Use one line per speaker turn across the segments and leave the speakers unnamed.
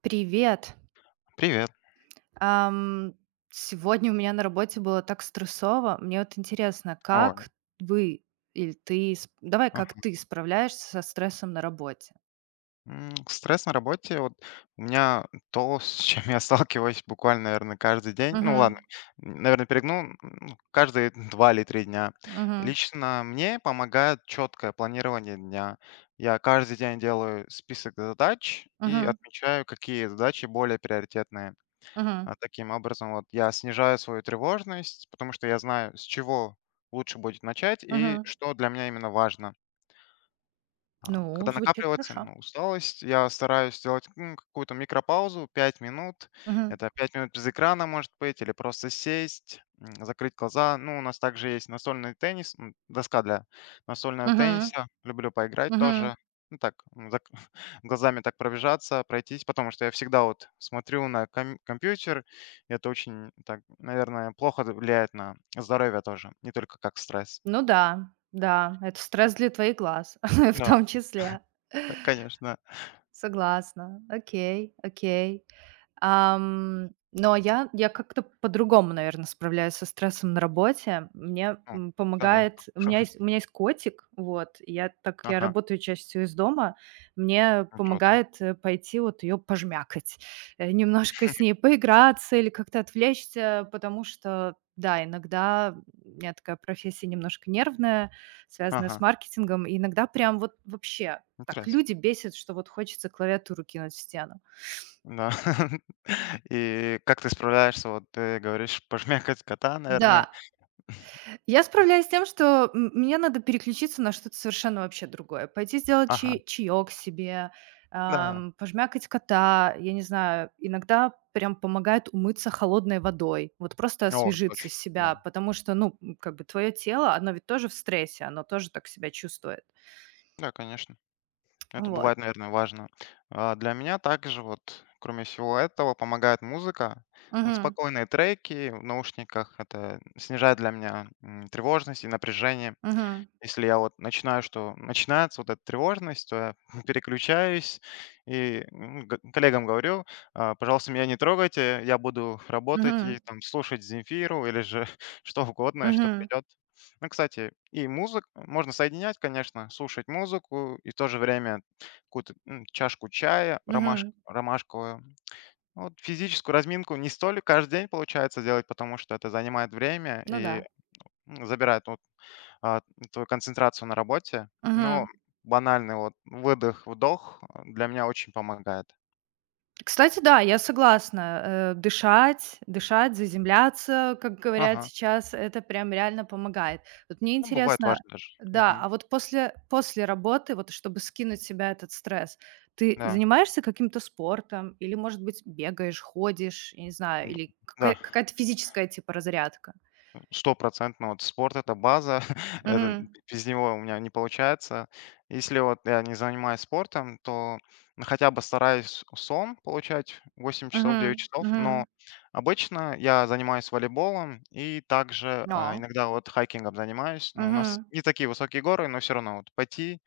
Привет.
Привет.
Ам, сегодня у меня на работе было так стрессово. Мне вот интересно,
О,
как вы или ты, давай, как
ага.
ты справляешься со стрессом на работе?
Стресс на работе, вот у меня то, с чем я сталкиваюсь буквально, наверное, каждый день. Ну ладно,
Мгм.
наверное, перегнул, ну, каждые 2 или 3 дня.
Мгм.
Лично мне помогает четкое планирование дня. Я каждый день делаю список задач и
Мгм.
отмечаю, какие задачи более приоритетные.
Мгм.
Таким образом, вот я снижаю свою тревожность, потому что я знаю, с чего лучше будет начать и
Мгм.
что для меня именно важно. А,
Ну,
когда
звучит
накапливается,
хорошо.
ну, усталость, я стараюсь сделать, какую-то микропаузу 5 минут.
Мгм.
Это 5 минут без экрана, может быть, или просто сесть, закрыть глаза. Ну, у нас также есть настольный теннис, доска для настольного
Мгм.
тенниса. Люблю поиграть
Мгм.
тоже. Ну так, м, зак глазами так пробежаться, пройтись, потому что я всегда вот смотрю на компьютер. И это очень так, наверное, плохо влияет на здоровье тоже, не только как стресс.
Ну да, да, это стресс для твоих глаз, в
Да,
том числе.
да, конечно.
Согласна. Окей, окей. Ам, ну, а я как-то по-другому, наверное, справляюсь со стрессом на работе. Мне,
Ну, давай.
помогает, у меня есть котик, вот. И, Я так как я
Ага.
работаю частью из дома, мне
Ну, круто.
помогает, пойти вот ее пожмякать, немножко с ней поиграться или как-то отвлечься, потому что, да, иногда у меня такая профессия немножко нервная, связанная с
Ага,
маркетингом, и иногда прям вот вообще так
интересно.
люди бесят, что вот хочется клавиатуру кинуть в стену.
Да. И как ты справляешься? Вот ты говоришь, пожмякать кота, наверное.
Да. Я справляюсь с тем, что мне надо переключиться на что-то совершенно вообще другое. Пойти сделать
Ага,
чай чаёк себе,
да.
пожмякать кота. Я не знаю, иногда прям помогает умыться холодной водой. Вот просто
О,
освежиться
точно,
себя,
да.
потому что, ну, как бы твое тело, оно ведь тоже в стрессе, оно тоже так себя чувствует.
Да, конечно. Это
Вот.
бывает, наверное, важно. Для меня также вот, кроме всего этого, помогает музыка. Вот
Мгм.
спокойные треки в наушниках. Это снижает для меня тревожность и напряжение.
Мгм.
Если я вот начинаю, что начинается вот эта тревожность, то я переключаюсь и коллегам говорю: «Пожалуйста, меня не трогайте, я буду работать и
Мгм.
там слушать Земфиру или же что угодно, что
Мгм.
придет». Ну, кстати, и музык можно соединять, конечно, слушать музыку и в то же время какую-то чашку чая
Мгм.
ромашковую. Ну, вот физическую разминку не столь каждый день получается делать, потому что это занимает время
Ну да.
и забирает а, твою концентрацию на работе. Ну,
Мгм.
банальный вот выдох-вдох для меня очень помогает.
Кстати, да, я согласна. Дышать, дышать, заземляться, как говорят
Ага.
сейчас, это прям реально помогает. Вот мне
Ну, бывает
интересно,
важно даже.
да,
Мгм.
а вот после работы, вот чтобы скинуть с себя этот стресс, ты
Да.
занимаешься каким-то спортом или, может быть, бегаешь, ходишь, я не знаю,
Д-
или
Да.
какая-то физическая типа разрядка?
Стопроцентно вот спорт — это база, это
Мгм.
без него у меня не получается. Если вот я не занимаюсь спортом, то, ну, хотя бы стараюсь сон получать 8 часов, 9
Мгм.
часов,
Мгм.
но обычно я занимаюсь волейболом и также,
Но.
иногда вот хайкингом занимаюсь. Ну, у нас
Мгм.
не такие высокие горы, но все равно вот пойти,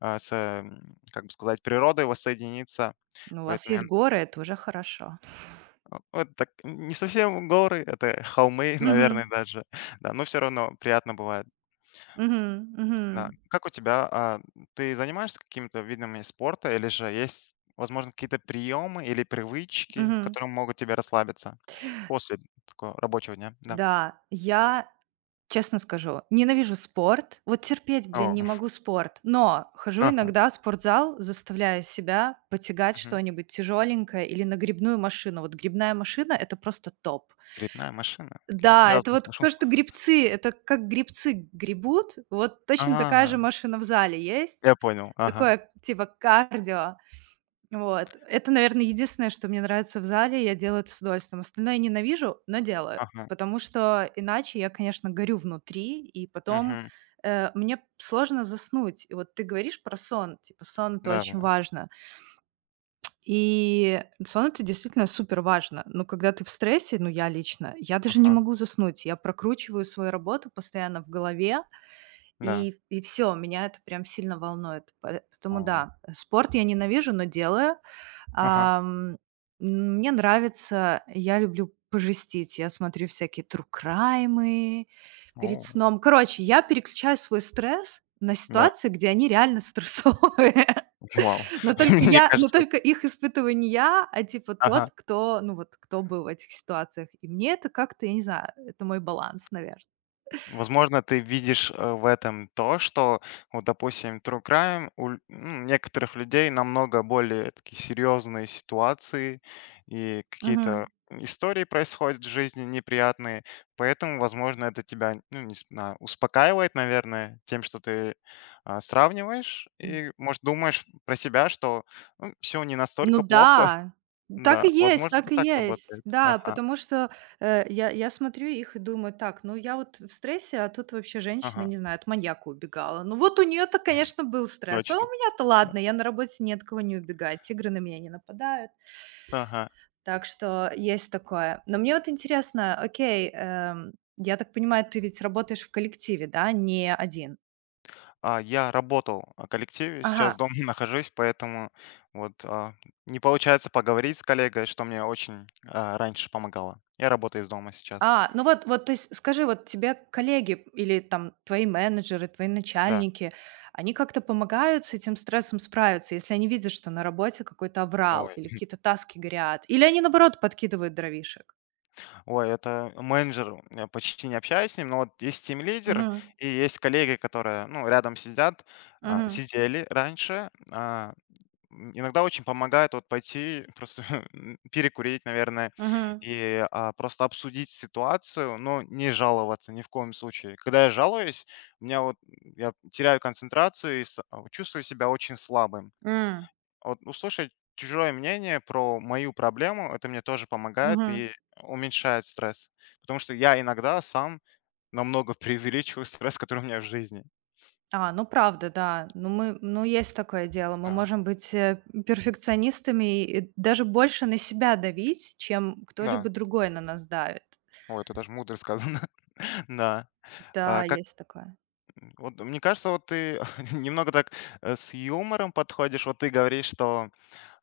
как бы сказать, природой воссоединиться.
Ну, у вас
Поэтому я,
есть горы, это уже хорошо.
вот так не совсем горы, это холмы,
Мгм.
наверное, даже, да, но все равно приятно бывает.
Мгм. Мгм.
Да. Как у тебя, ты занимаешься какими-то видами спорта или же есть, возможно, какие-то приемы или привычки,
Мгм.
которые могут тебе расслабиться после такого рабочего дня? Да.
Да, я, честно скажу, ненавижу спорт. Вот терпеть, блин,
О,
не могу спорт. Но хожу
ага,
иногда в спортзал, заставляя себя потягать
мгм.
что-нибудь тяжеленькое или на грибную машину. Вот грибная машина — это просто топ.
Грибная машина? Окей, ни
Да,
разу
это
не
вот
слышал.
то, что грибцы, это как грибцы гребут, вот точно такая же
А,
машина в зале есть.
я понял. Ага,
Такое типа кардио. Вот. Это, наверное, единственное, что мне нравится в зале, я делаю это с удовольствием. Остальное я ненавижу, но делаю,
ага,
потому что иначе я, конечно, горю внутри, и потом,
мгм.
мне сложно заснуть. И вот ты говоришь про сон, типа сон — это очень
Да-да-да.
важно. И сон — это действительно супер важно. Но когда ты в стрессе, ну, я лично, я даже не
Ага,
могу заснуть. Я прокручиваю свою работу постоянно в голове,
да.
и все меня это прям сильно волнует. Пое потому
О,
да, спорт я ненавижу, но делаю.
ага.
Ам, мне нравится, я люблю пожестить. Я смотрю всякие true перед
О,
сном. Короче, я переключаю свой стресс на
да.
ситуации, где они реально стрессовые.
Вау.
Но только
Мне
я но
кажется,
только их испытываю не я, а типа
ага.
тот, кто, ну вот, кто был в этих ситуациях. И мне это как-то, я не знаю, это мой баланс, наверное.
Возможно, ты видишь, в этом то, что вот, допустим, true crime у ль ну, некоторых людей намного более такие серьезные ситуации и
Мгм.
какие-то истории происходят в жизни неприятные. Поэтому, возможно, это тебя, ну, не знаю, успокаивает, наверное, тем, что ты, сравниваешь и, может, думаешь про себя, что все не
Ну
настолько плохо.
да, так и
Да,
есть,
возможно,
так
это
и
так
есть.
работает.
Да,
Ага,
потому что, я смотрю их и думаю: «Так, ну я вот в стрессе, а тут вообще женщина,
ага,
не знаю, от маньяка убегала. Ну вот у нее то конечно, был стресс, а у
точно.
меня-то
Да,
ладно, я на работе ни от кого не убегаю, тигры на меня не нападают».
ага.
Так что есть такое. Но мне вот интересно, окей, я так понимаю, ты ведь работаешь в коллективе, да, не один?
Я работал в коллективе,
Ага.
сейчас дома нахожусь, поэтому вот, не получается поговорить с коллегой, что мне очень, раньше помогало. Я работаю из дома сейчас.
А, ну вот вот, то есть скажи, вот тебе коллеги, или там твои менеджеры, твои
Да.
начальники, они как-то помогают с этим стрессом справиться, если они видят, что на работе какой-то аврал
Ой.
или какие-то таски горят? Или они, наоборот, подкидывают дровишек?
Ой, это менеджер, я почти не общаюсь с ним, но вот есть лидер
Мгм.
и есть коллеги, которые, ну, рядом сидят,
Мгм.
сидели раньше. Иногда очень помогает вот пойти просто перекурить, наверное,
Мгм.
и, просто обсудить ситуацию, но не жаловаться ни в коем случае. Когда я жалуюсь, у меня вот я теряю концентрацию и чувствую себя очень слабым.
М.
Вот услышать чужое мнение про мою проблему, это мне тоже помогает
Мгм.
и уменьшает стресс. Потому что я иногда сам намного преувеличиваю стресс, который у меня в жизни.
А, ну правда, да. Ну мы ну есть такое дело. Мы
А,
можем быть, перфекционистами и даже больше на себя давить, чем кто-либо
Да,
другой на нас давит.
ой, это даже мудро сказано. Да.
Да,
А, Как
есть такое.
Вот, мне кажется, вот ты немного так с юмором подходишь. Вот ты говоришь, что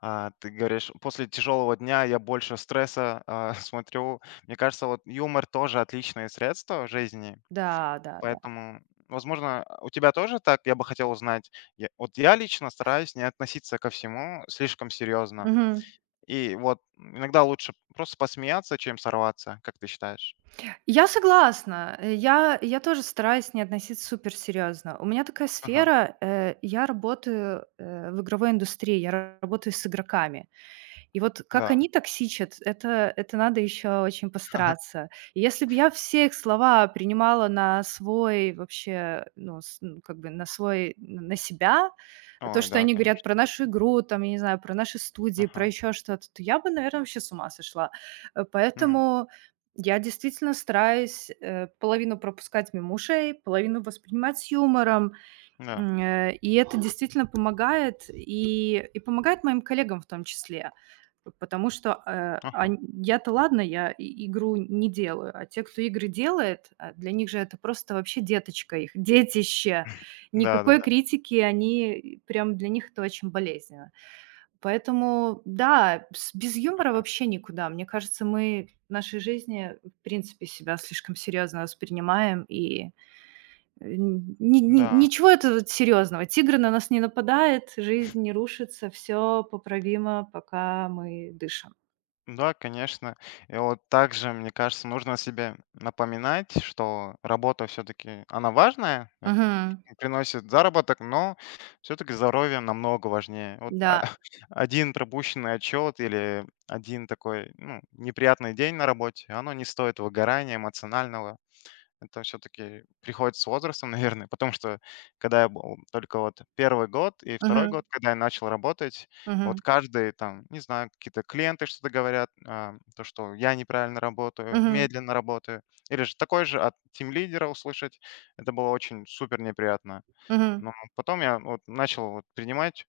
ты говоришь, после тяжелого дня я больше стресса смотрю. Мне кажется, вот юмор тоже отличное средство в жизни.
Да, да, да.
Поэтому, возможно, у тебя тоже так. Я бы хотел узнать. Вот я лично стараюсь не относиться ко всему слишком серьезно.
Мгм.
И вот иногда лучше просто посмеяться, чем сорваться, как ты считаешь?
Я согласна. Я тоже стараюсь не относиться супер серьезно. У меня такая
Ага,
сфера, я работаю, в игровой индустрии, я работаю с игроками. И вот как они
да.
токсичат, это надо еще очень постараться. И если бы я все их слова принимала на свой вообще, ну, с ну, как бы на свой, на себя, то,
Ой,
что
да,
они говорят
конечно.
про нашу игру, там, я не знаю, про наши студии, про
Ага.
еще что-то, то я бы, наверное, вообще с ума сошла. Э,
М,
поэтому я действительно стараюсь, половину пропускать мимо ушей, половину воспринимать с юмором,
Да.
и это действительно помогает, и помогает моим коллегам в том числе. Потому что, э,
Ага.
ань я-то ладно, я и игру не делаю, а те, кто игры делает, для них же это просто вообще детище. Никакой
Да-да-да.
критики, прям для них это очень болезненно. Поэтому, да, с без юмора вообще никуда. Мне кажется, мы в нашей жизни, в принципе, себя слишком серьезно воспринимаем, и, э, н ни ни
Да. Да,
ничего этого серьезного. Тигр на нас не нападает, жизнь не рушится, все поправимо, пока мы дышим.
да, да, конечно. И вот также, мне кажется, нужно себе напоминать, что работа все-таки, она важная,
Мгм.
приносит заработок, но все-таки здоровье намного важнее. Вот
Да.
один пропущенный отчет или один такой, ну, неприятный день на работе, оно не стоит выгорания эмоционального. Это все-таки приходит с возрастом, наверное, потому что когда я был только вот первый год и второй
Мгм.
год, когда я начал работать,
Мгм.
вот каждый там, не знаю, какие-то клиенты что-то говорят, то, что я неправильно работаю,
Мгм.
медленно работаю, или же такой же от тим-лидера услышать, это было очень супер неприятно.
Мгм.
Но потом я вот начал вот принимать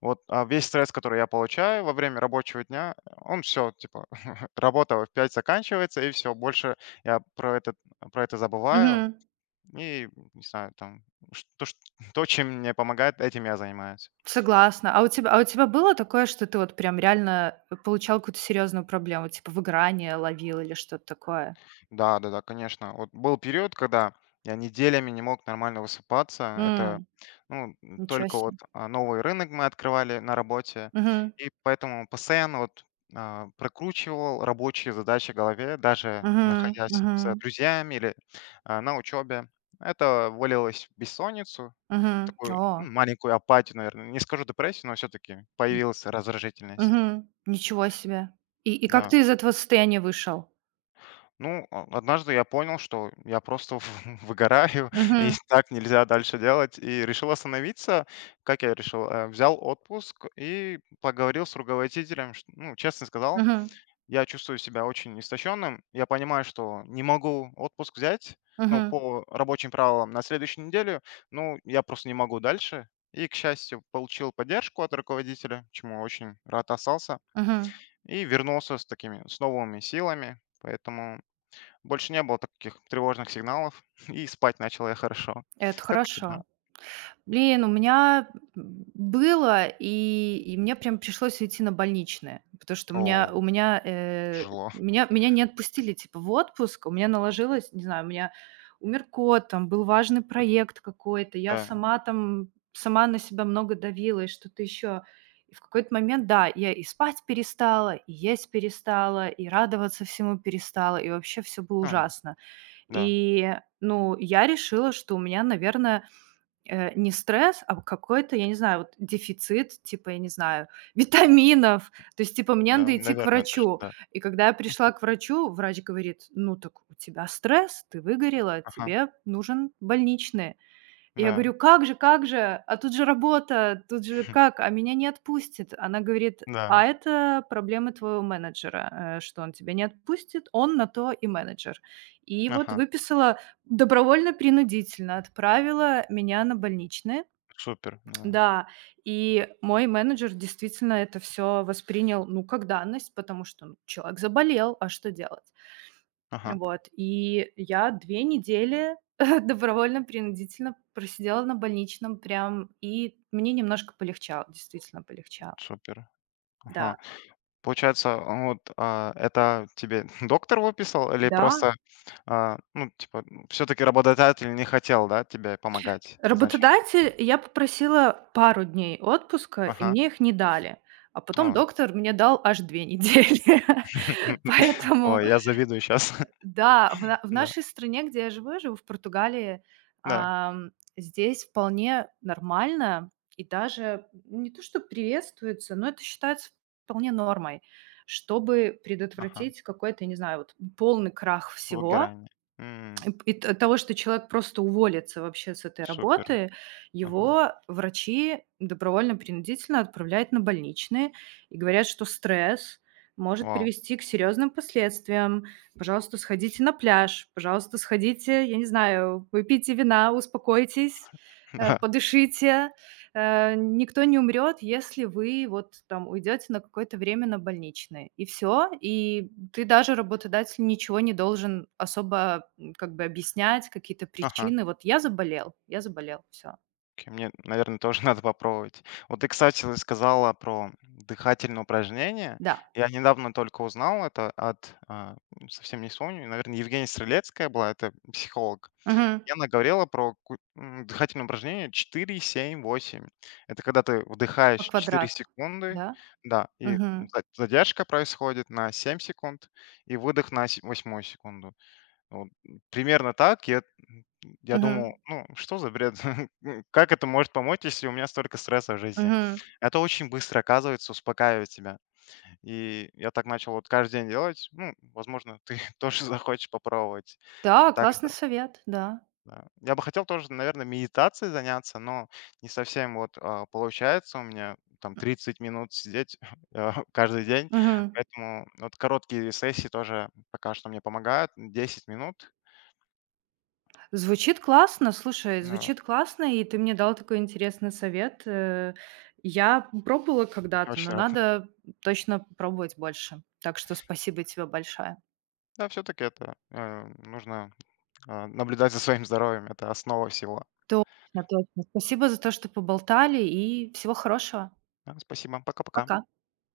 вот весь стресс, который я получаю во время рабочего дня, он все, типа, работа в 5 заканчивается, и все, больше я про это забываю,
Мгм.
и, не знаю, там, ш- то, ш- то, чем мне помогает, этим я занимаюсь.
Согласна. А у тебя было такое, что ты вот прям реально, получал какую-то серьезную проблему, типа выгорание ловил или что-то такое?
Да, да, да, конечно. Вот был период, когда я неделями не мог нормально высыпаться. Это, ну,
Ничего
только вот
себе.
новый рынок мы открывали на работе.
Мгм.
И поэтому постоянно вот прокручивал рабочие задачи в голове, даже
Мгм.
находясь
Мгм.
с друзьями или на учебе. Это вылилось в бессонницу,
Мгм.
такую
О.
маленькую апатию, наверное. Не скажу депрессию, но все-таки появилась раздражительность.
Мгм. Ничего себе. И как
Да.
ты из этого состояния вышел?
Ну, однажды я понял, что я просто выгораю, и
Мгм.
так нельзя дальше делать. И решил остановиться. Как я решил? Взял отпуск и поговорил с руководителем. Ну, честно сказал,
Мгм.
я чувствую себя очень истощенным. Я понимаю, что не могу отпуск взять, ну,
Мгм.
по рабочим правилам на следующую неделю. Ну, я просто не могу дальше. И, к счастью, получил поддержку от руководителя, чему очень рад остался.
Мгм.
И вернулся с новыми силами. Поэтому больше не было таких тревожных сигналов, и спать начал я хорошо.
Это
Как у тебя?
хорошо. Блин, у меня было, и мне прям пришлось уйти на больничное, потому что
О,
у меня, э,
тяжело.
меня, меня не отпустили, типа, в отпуск, у меня наложилось, не знаю, у меня умер кот, там был важный проект какой-то, я
Да.
сама там, сама на себя много давила и что-то еще. И в какой-то момент, да, я и спать перестала, и есть перестала, и радоваться всему перестала, и вообще все было
А,
ужасно.
да,
И, ну, я решила, что у меня, наверное, не стресс, а какой-то, я не знаю, вот дефицит, типа, я не знаю, витаминов. То есть, типа, мне
да,
надо идти к
наверное, даже,
врачу.
да.
И когда я пришла к врачу, врач говорит: «Ну так у тебя стресс, ты выгорела,
Ага,
тебе нужен больничный». Я говорю:
да,
«Как же, как же? А тут же работа, тут же как? А меня не отпустит». Она говорит:
да,
«А это проблемы твоего менеджера, что он тебя не отпустит, он на то и менеджер». И вот
ага,
выписала добровольно-принудительно, отправила меня на больничные.
да,
Да, и мой менеджер действительно это все воспринял, ну, как данность, потому что, ну, человек заболел, а что делать?
ага,
Вот, и я 2 недели добровольно-принудительно просидела на больничном прям, и мне немножко полегчало, действительно полегчало.
супер,
Да,
ага. Получается, вот, это тебе доктор выписал, или
да.
просто, ну, типа, все-таки работодатель не хотел, да, тебе помогать изначально?
Работодатель — я попросила пару дней отпуска, и
Ага,
мне их не дали, а потом
ой,
доктор мне дал аж 2 недели. Поэтому
ой, я завидую сейчас.
да, в на в
Да,
нашей стране, где я живу в Португалии,
да,
ам, здесь вполне нормально и даже не то что приветствуется, но это считается вполне нормой. Чтобы
ага.
предотвратить какой-то, не знаю, вот полный крах всего,
Выгорание. М,
Эп и т от того, что человек просто уволится вообще с этой
супер.
работы,
Ага.
его врачи добровольно-принудительно отправляют на больничные и говорят, что стресс может
Вау.
привести к серьезным последствиям. Пожалуйста, сходите на пляж, пожалуйста, сходите, я не знаю, выпейте вина, успокойтесь,
Да.
подышите. Никто не умрет, если вы вот там уйдете на какое-то время на больничный, и все, И ты даже работодатель ничего не должен особо, как бы объяснять, какие-то
Ага.
причины. Вот я заболел, все.
Окей, мне, наверное, тоже надо попробовать. Вот ты, кстати, вот сказала про дыхательные упражнения.
Да.
Я недавно только узнал это от, совсем не вспомню, наверное, Евгения Стрелецкая была, это психолог.
Мгм.
И она говорила про дыхательное упражнение 4, 7, 8. Это когда ты
По
вдыхаешь четыре
квадрату.
секунды,
Да.
да, и
Мгм.
задержка происходит на 7 секунд, и выдох на восьмую секунду. Вот, примерно так. Я думал,
Мгм.
ну, что за бред? Ну, как это может помочь, если у меня столько стресса в жизни?
Мгм.
Это очень быстро, оказывается, успокаивает тебя. И я так начал вот каждый день делать. Ну, возможно, ты тоже захочешь попробовать.
Да,
Также,
классный совет, да.
да. Я бы хотел тоже, наверное, медитацией заняться, но не совсем вот получается у меня там 30 минут сидеть каждый день.
Мгм.
Поэтому вот короткие сессии тоже пока что мне помогают. Десять минут.
Звучит классно, слушай,
Ну,
звучит классно, и ты мне дал такой интересный совет. Я пробовала когда-то, но
очень
надо точно пробовать больше. Так что спасибо тебе большое.
Да, все-таки это нужно наблюдать за своим здоровьем. Это основа всего.
Точно, точно. Спасибо за то, что поболтали, и всего хорошего.
Да, спасибо. Пока-пока.
Пока.